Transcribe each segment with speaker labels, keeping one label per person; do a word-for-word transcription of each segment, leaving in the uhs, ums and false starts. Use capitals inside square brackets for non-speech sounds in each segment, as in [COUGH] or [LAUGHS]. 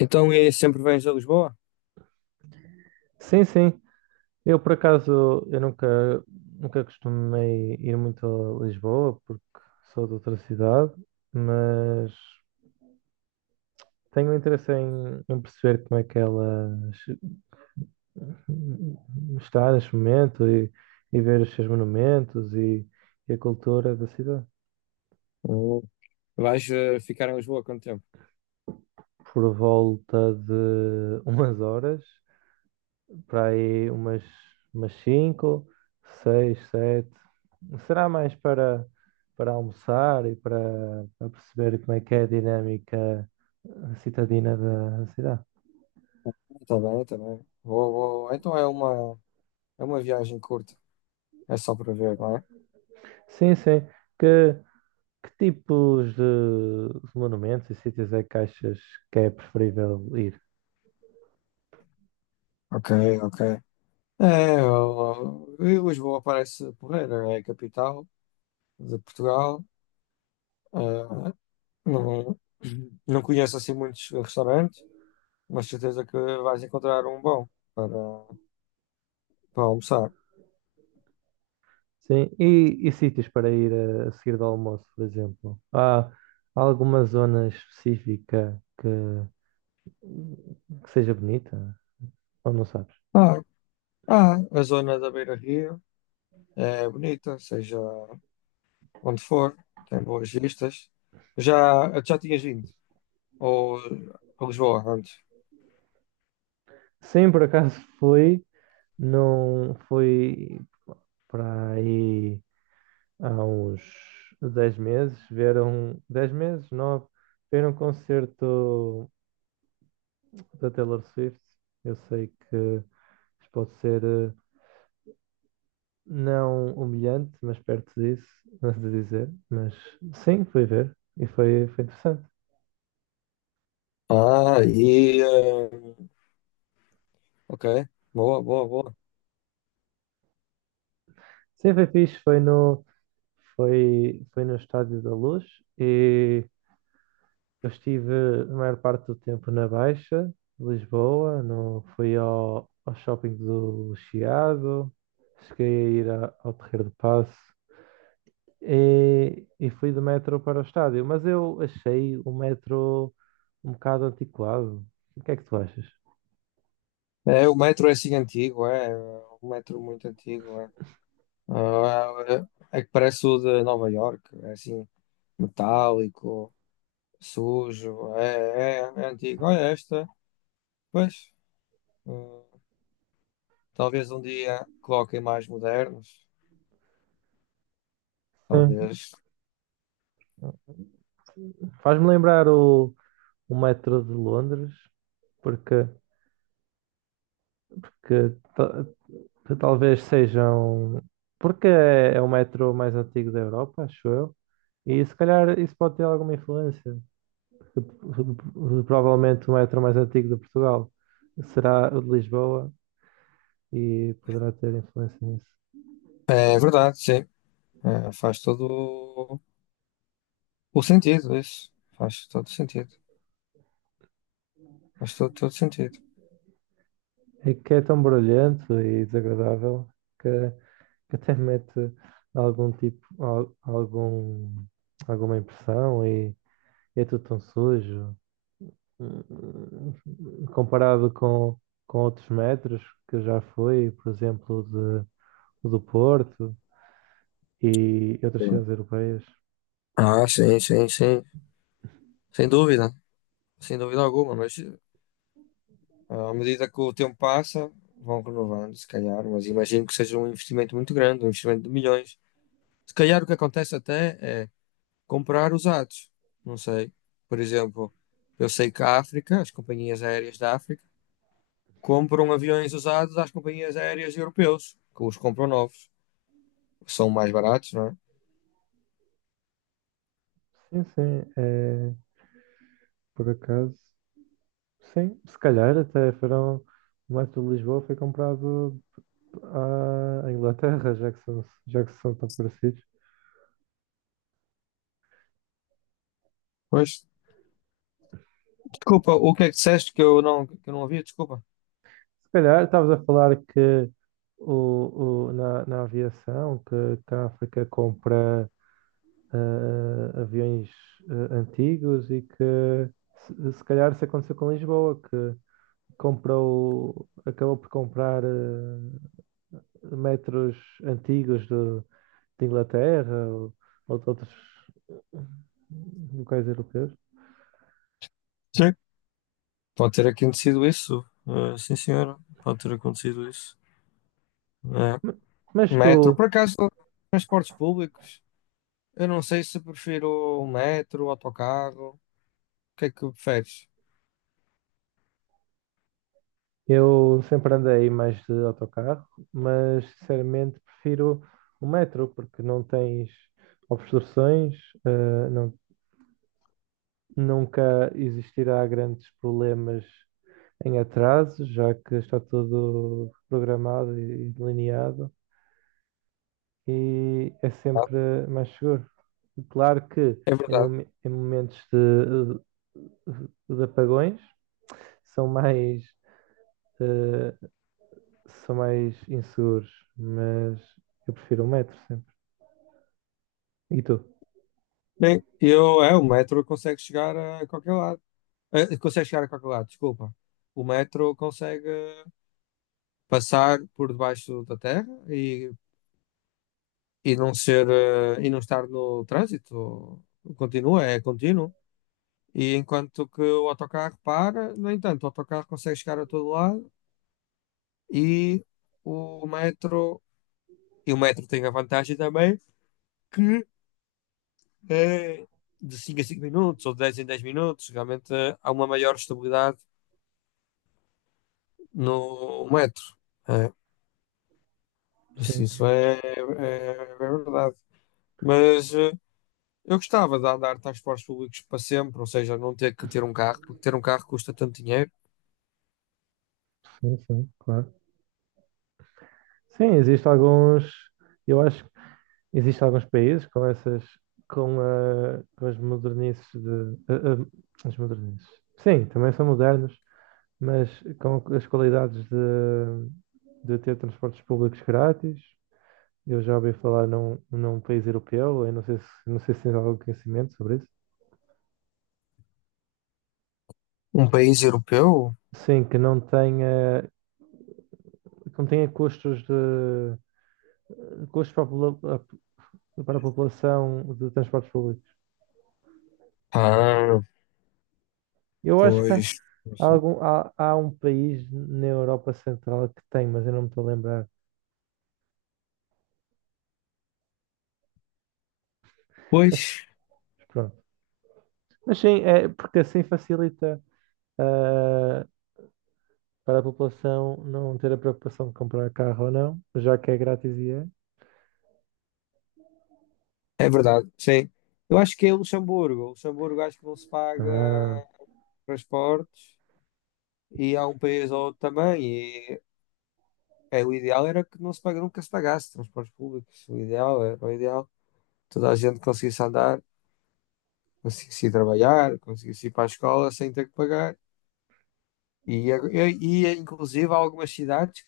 Speaker 1: Então, e sempre vens a Lisboa?
Speaker 2: Sim, sim. Eu, por acaso, eu nunca, nunca costumei ir muito a Lisboa, porque sou de outra cidade, mas tenho interesse em, em perceber como é que ela se- está neste momento e, e ver os seus monumentos e, e a cultura da cidade.
Speaker 1: Ou Vais eh, ficar em Lisboa quanto tempo?
Speaker 2: Por volta de umas horas, para aí umas, umas cinco seis sete. Será mais para, para almoçar e para, para perceber como é que é a dinâmica citadina da cidade.
Speaker 1: Está bem, está bem. Vou, vou. Então é uma, é uma viagem curta. É só para ver, não é?
Speaker 2: Sim, sim. Que, que tipos de monumentos e sítios é que achas que é preferível ir?
Speaker 1: Ok, ok. É, eu- eu- Lisboa parece porreira. É a capital de Portugal. Eh, não, não conheço assim muitos restaurantes, mas certeza que vais encontrar um bom para, para almoçar.
Speaker 2: Sim, e, e sítios para ir a, a seguir do almoço, por exemplo? Há alguma zona específica que, que seja bonita? Ou não sabes?
Speaker 1: Ah, ah, a zona da Beira-Rio é bonita, seja onde for, tem boas vistas. Já, já tinhas vindo? Ou a Lisboa antes?
Speaker 2: Sim, por acaso fui, não fui para aí há uns dez meses, vieram dez meses, nove, vieram um concerto da Taylor Swift. Eu sei que isto pode ser eh, não humilhante, mas perto disso, [LAUGHS] mas de dizer, mas sim, fui ver e foi, foi interessante.
Speaker 1: Ah, e. eh, ok, boa, boa, boa.
Speaker 2: Sim, foi fixe, foi no, foi, foi no Estádio da Luz e eu estive a maior parte do tempo na Baixa, de Lisboa, no, fui ao, ao shopping do Chiado, cheguei a ir a- ao Terreiro do Paço e, e fui do metro para o estádio. Mas eu achei o metro um bocado antiquado. O que é que tu achas?
Speaker 1: É, o metro é assim antigo, é. Um metro muito antigo, é. Ah, é, é que parece o de Nova York, é assim, metálico, sujo, é, é, é antigo. Olha esta, pois. hum, Talvez um dia coloquem mais modernos,
Speaker 2: Sim.
Speaker 1: talvez.
Speaker 2: Faz-me lembrar o, o metro de Londres, porque, porque que talvez sejam. Porque é é o metro mais antigo da Europa, acho eu, e se calhar isso pode ter alguma influência. que p- Provavelmente o metro mais antigo de Portugal será o de Lisboa e poderá ter influência nisso.
Speaker 1: É verdade, sim. É, faz todo. O sentido, isso. Faz todo sentido. Faz todo, todo sentido.
Speaker 2: É que é tão barulhento e desagradável que, que até mete algum tipo, al- algum, alguma impressão e é tudo tão sujo eh, comparado com, com outros metros que já fui, por exemplo, de, do Porto e outras
Speaker 1: Sim.
Speaker 2: cidades europeias.
Speaker 1: Ah, sim, sim, sim. Sem dúvida. Sem dúvida alguma. Mas ah, à medida que o tempo passa, vão renovando, se calhar. Mas imagino que seja um investimento muito grande, um investimento de milhões. Se calhar o que acontece até é comprar usados. Não sei. Por exemplo, eu sei que a África, as companhias aéreas da África, compram aviões usados às companhias aéreas europeus, que os compram novos. São mais baratos, não é?
Speaker 2: Sim, sim, é, por acaso. Sim, se calhar até foram. O metro de Lisboa foi comprado à à Inglaterra, já que são, já que são tão parecidos.
Speaker 1: Pois. Desculpa, o que é que disseste que eu não, que eu não, ouvi? Desculpa.
Speaker 2: Se calhar estavas a falar que o, o, na, na aviação, que, que a África compra ah, aviões ah, antigos e que se, se calhar isso aconteceu com Lisboa, que comprou, acabou por comprar ah, metros antigos do- de Inglaterra ou, ou de outros eh, locais europeus.
Speaker 1: Sim. Pode ter acontecido isso. Uh, sim, senhora. Pode ter acontecido isso. Uh,
Speaker 2: Mas
Speaker 1: Metro.
Speaker 2: tu,
Speaker 1: Por acaso, transportes públicos? Eu não sei se prefiro o metro, o autocarro. O que é que preferes?
Speaker 2: eu sempre andei mais de autocarro, mas sinceramente prefiro o metro, porque não tens obstruções, eh, não, nunca existirá grandes problemas em atraso, já que está tudo programado e delineado, e é
Speaker 1: Ah,
Speaker 2: sempre mais seguro. Claro que
Speaker 1: é
Speaker 2: em,
Speaker 1: verdade.
Speaker 2: momen- em momentos de, de- apagões são mais, eh, são mais inseguros, mas eu prefiro o metro sempre. E tu?
Speaker 1: Bem, eu, é, o metro consegue chegar a qualquer lado. Eh, consegue chegar a qualquer lado, desculpa. O metro consegue passar por debaixo da terra e e não ser, eh, e não estar no trânsito. Continua, é contínuo. E enquanto que o autocarro para, no entanto, o autocarro consegue chegar a todo lado e o metro, e o metro tem a vantagem também que é de cinco a cinco minutos ou de dez em dez minutos, realmente eh, há uma maior estabilidade no metro. É, isso,
Speaker 2: Sim,
Speaker 1: isso é, é, é verdade. Mas eh, eu gostava de andar de transportes públicos para sempre, ou seja, não ter que ter um carro, porque ter um carro custa tanto dinheiro.
Speaker 2: sim, sim, claro. Sim, existem alguns. Eu acho. Existem alguns países com essas, com, ah, com as modernices de. ah, ah, as modernices. Sim, também são modernos, mas com as qualidades de, de ter transportes públicos grátis. Eu já ouvi falar num, num país europeu, eu não sei se, não sei se tens algum conhecimento sobre isso.
Speaker 1: Um país europeu?
Speaker 2: Sim, que não tenha, que não tenha custos de custos para a, popula- para a população de transportes públicos.
Speaker 1: Ah,
Speaker 2: Eu acho que há,
Speaker 1: pois. Não sei.
Speaker 2: algum, há, há um país na Europa Central que tem, mas eu não me estou a lembrar.
Speaker 1: Pois,
Speaker 2: Mas pronto. Mas sim, é porque assim facilita ah, para a população não ter a preocupação de comprar carro ou não, já que é grátis e é.
Speaker 1: é verdade, sim. Eu acho que é Luxemburgo. Luxemburgo acho que não se paga
Speaker 2: Ah,
Speaker 1: transportes e há um país ou outro também. E é, o ideal era que não se paga, nunca se pagasse transportes públicos. O ideal era o ideal. Toda a gente conseguisse andar, conseguisse ir trabalhar, conseguisse ir para a escola sem ter que pagar. E, e, e, inclusive há algumas cidades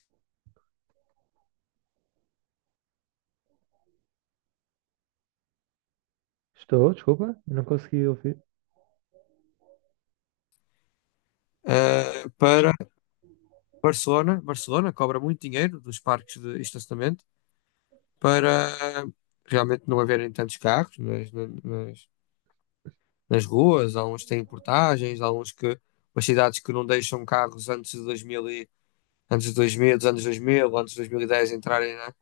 Speaker 2: estou, desculpa, não consegui ouvir.
Speaker 1: eh, para Barcelona. Barcelona cobra muito dinheiro dos parques de estacionamento para realmente não haverem tantos carros nas, na- nas, nas ruas. Há uns que têm portagens, há uns que umas cidades que não deixam carros antes de dois mil e, antes de dois mil dos anos dois mil antes de dois mil e dez entrarem na,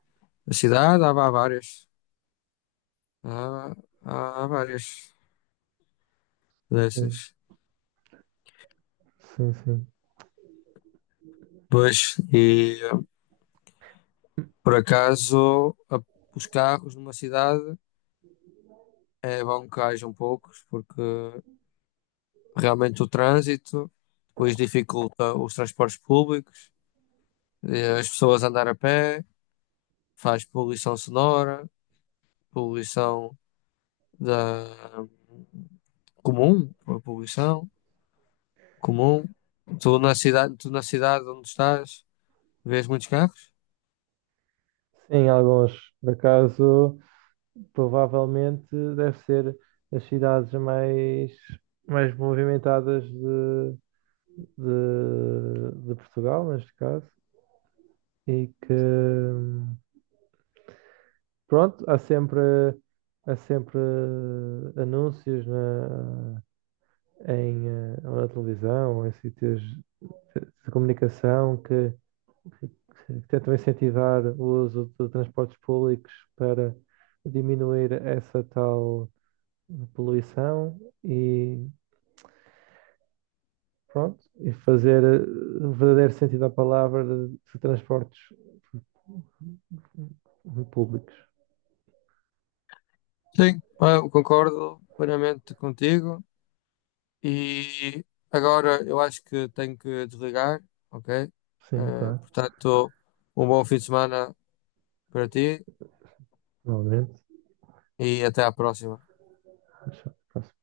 Speaker 1: na cidade. Há, há várias. Há, há, há várias
Speaker 2: Sim,
Speaker 1: dessas.
Speaker 2: sim, sim.
Speaker 1: Pois, e por acaso, a- os carros numa cidade é bom que hajam poucos, porque realmente o trânsito depois dificulta os transportes públicos, eh, as pessoas andar a pé, faz poluição sonora, poluição da comum, a poluição comum. Tu na cidade, tu na cidade onde estás, vês muitos carros?
Speaker 2: Sim, alguns. Por acaso, provavelmente deve ser as cidades mais, mais movimentadas de, de, de Portugal, neste caso, e que, pronto, há sempre, há sempre anúncios na, em, eh, ou na televisão, ou em sítios de, de comunicação que, que tentam incentivar o uso de transportes públicos para diminuir essa tal poluição e pronto, e fazer eh, o verdadeiro sentido da palavra de de transportes públicos.
Speaker 1: Sim, eu concordo plenamente contigo. E agora eu acho que tenho que desligar, ok?
Speaker 2: Sim,
Speaker 1: Eh,
Speaker 2: claro.
Speaker 1: portanto, um bom fim de semana para ti
Speaker 2: Normalmente
Speaker 1: e até à próxima.
Speaker 2: acho que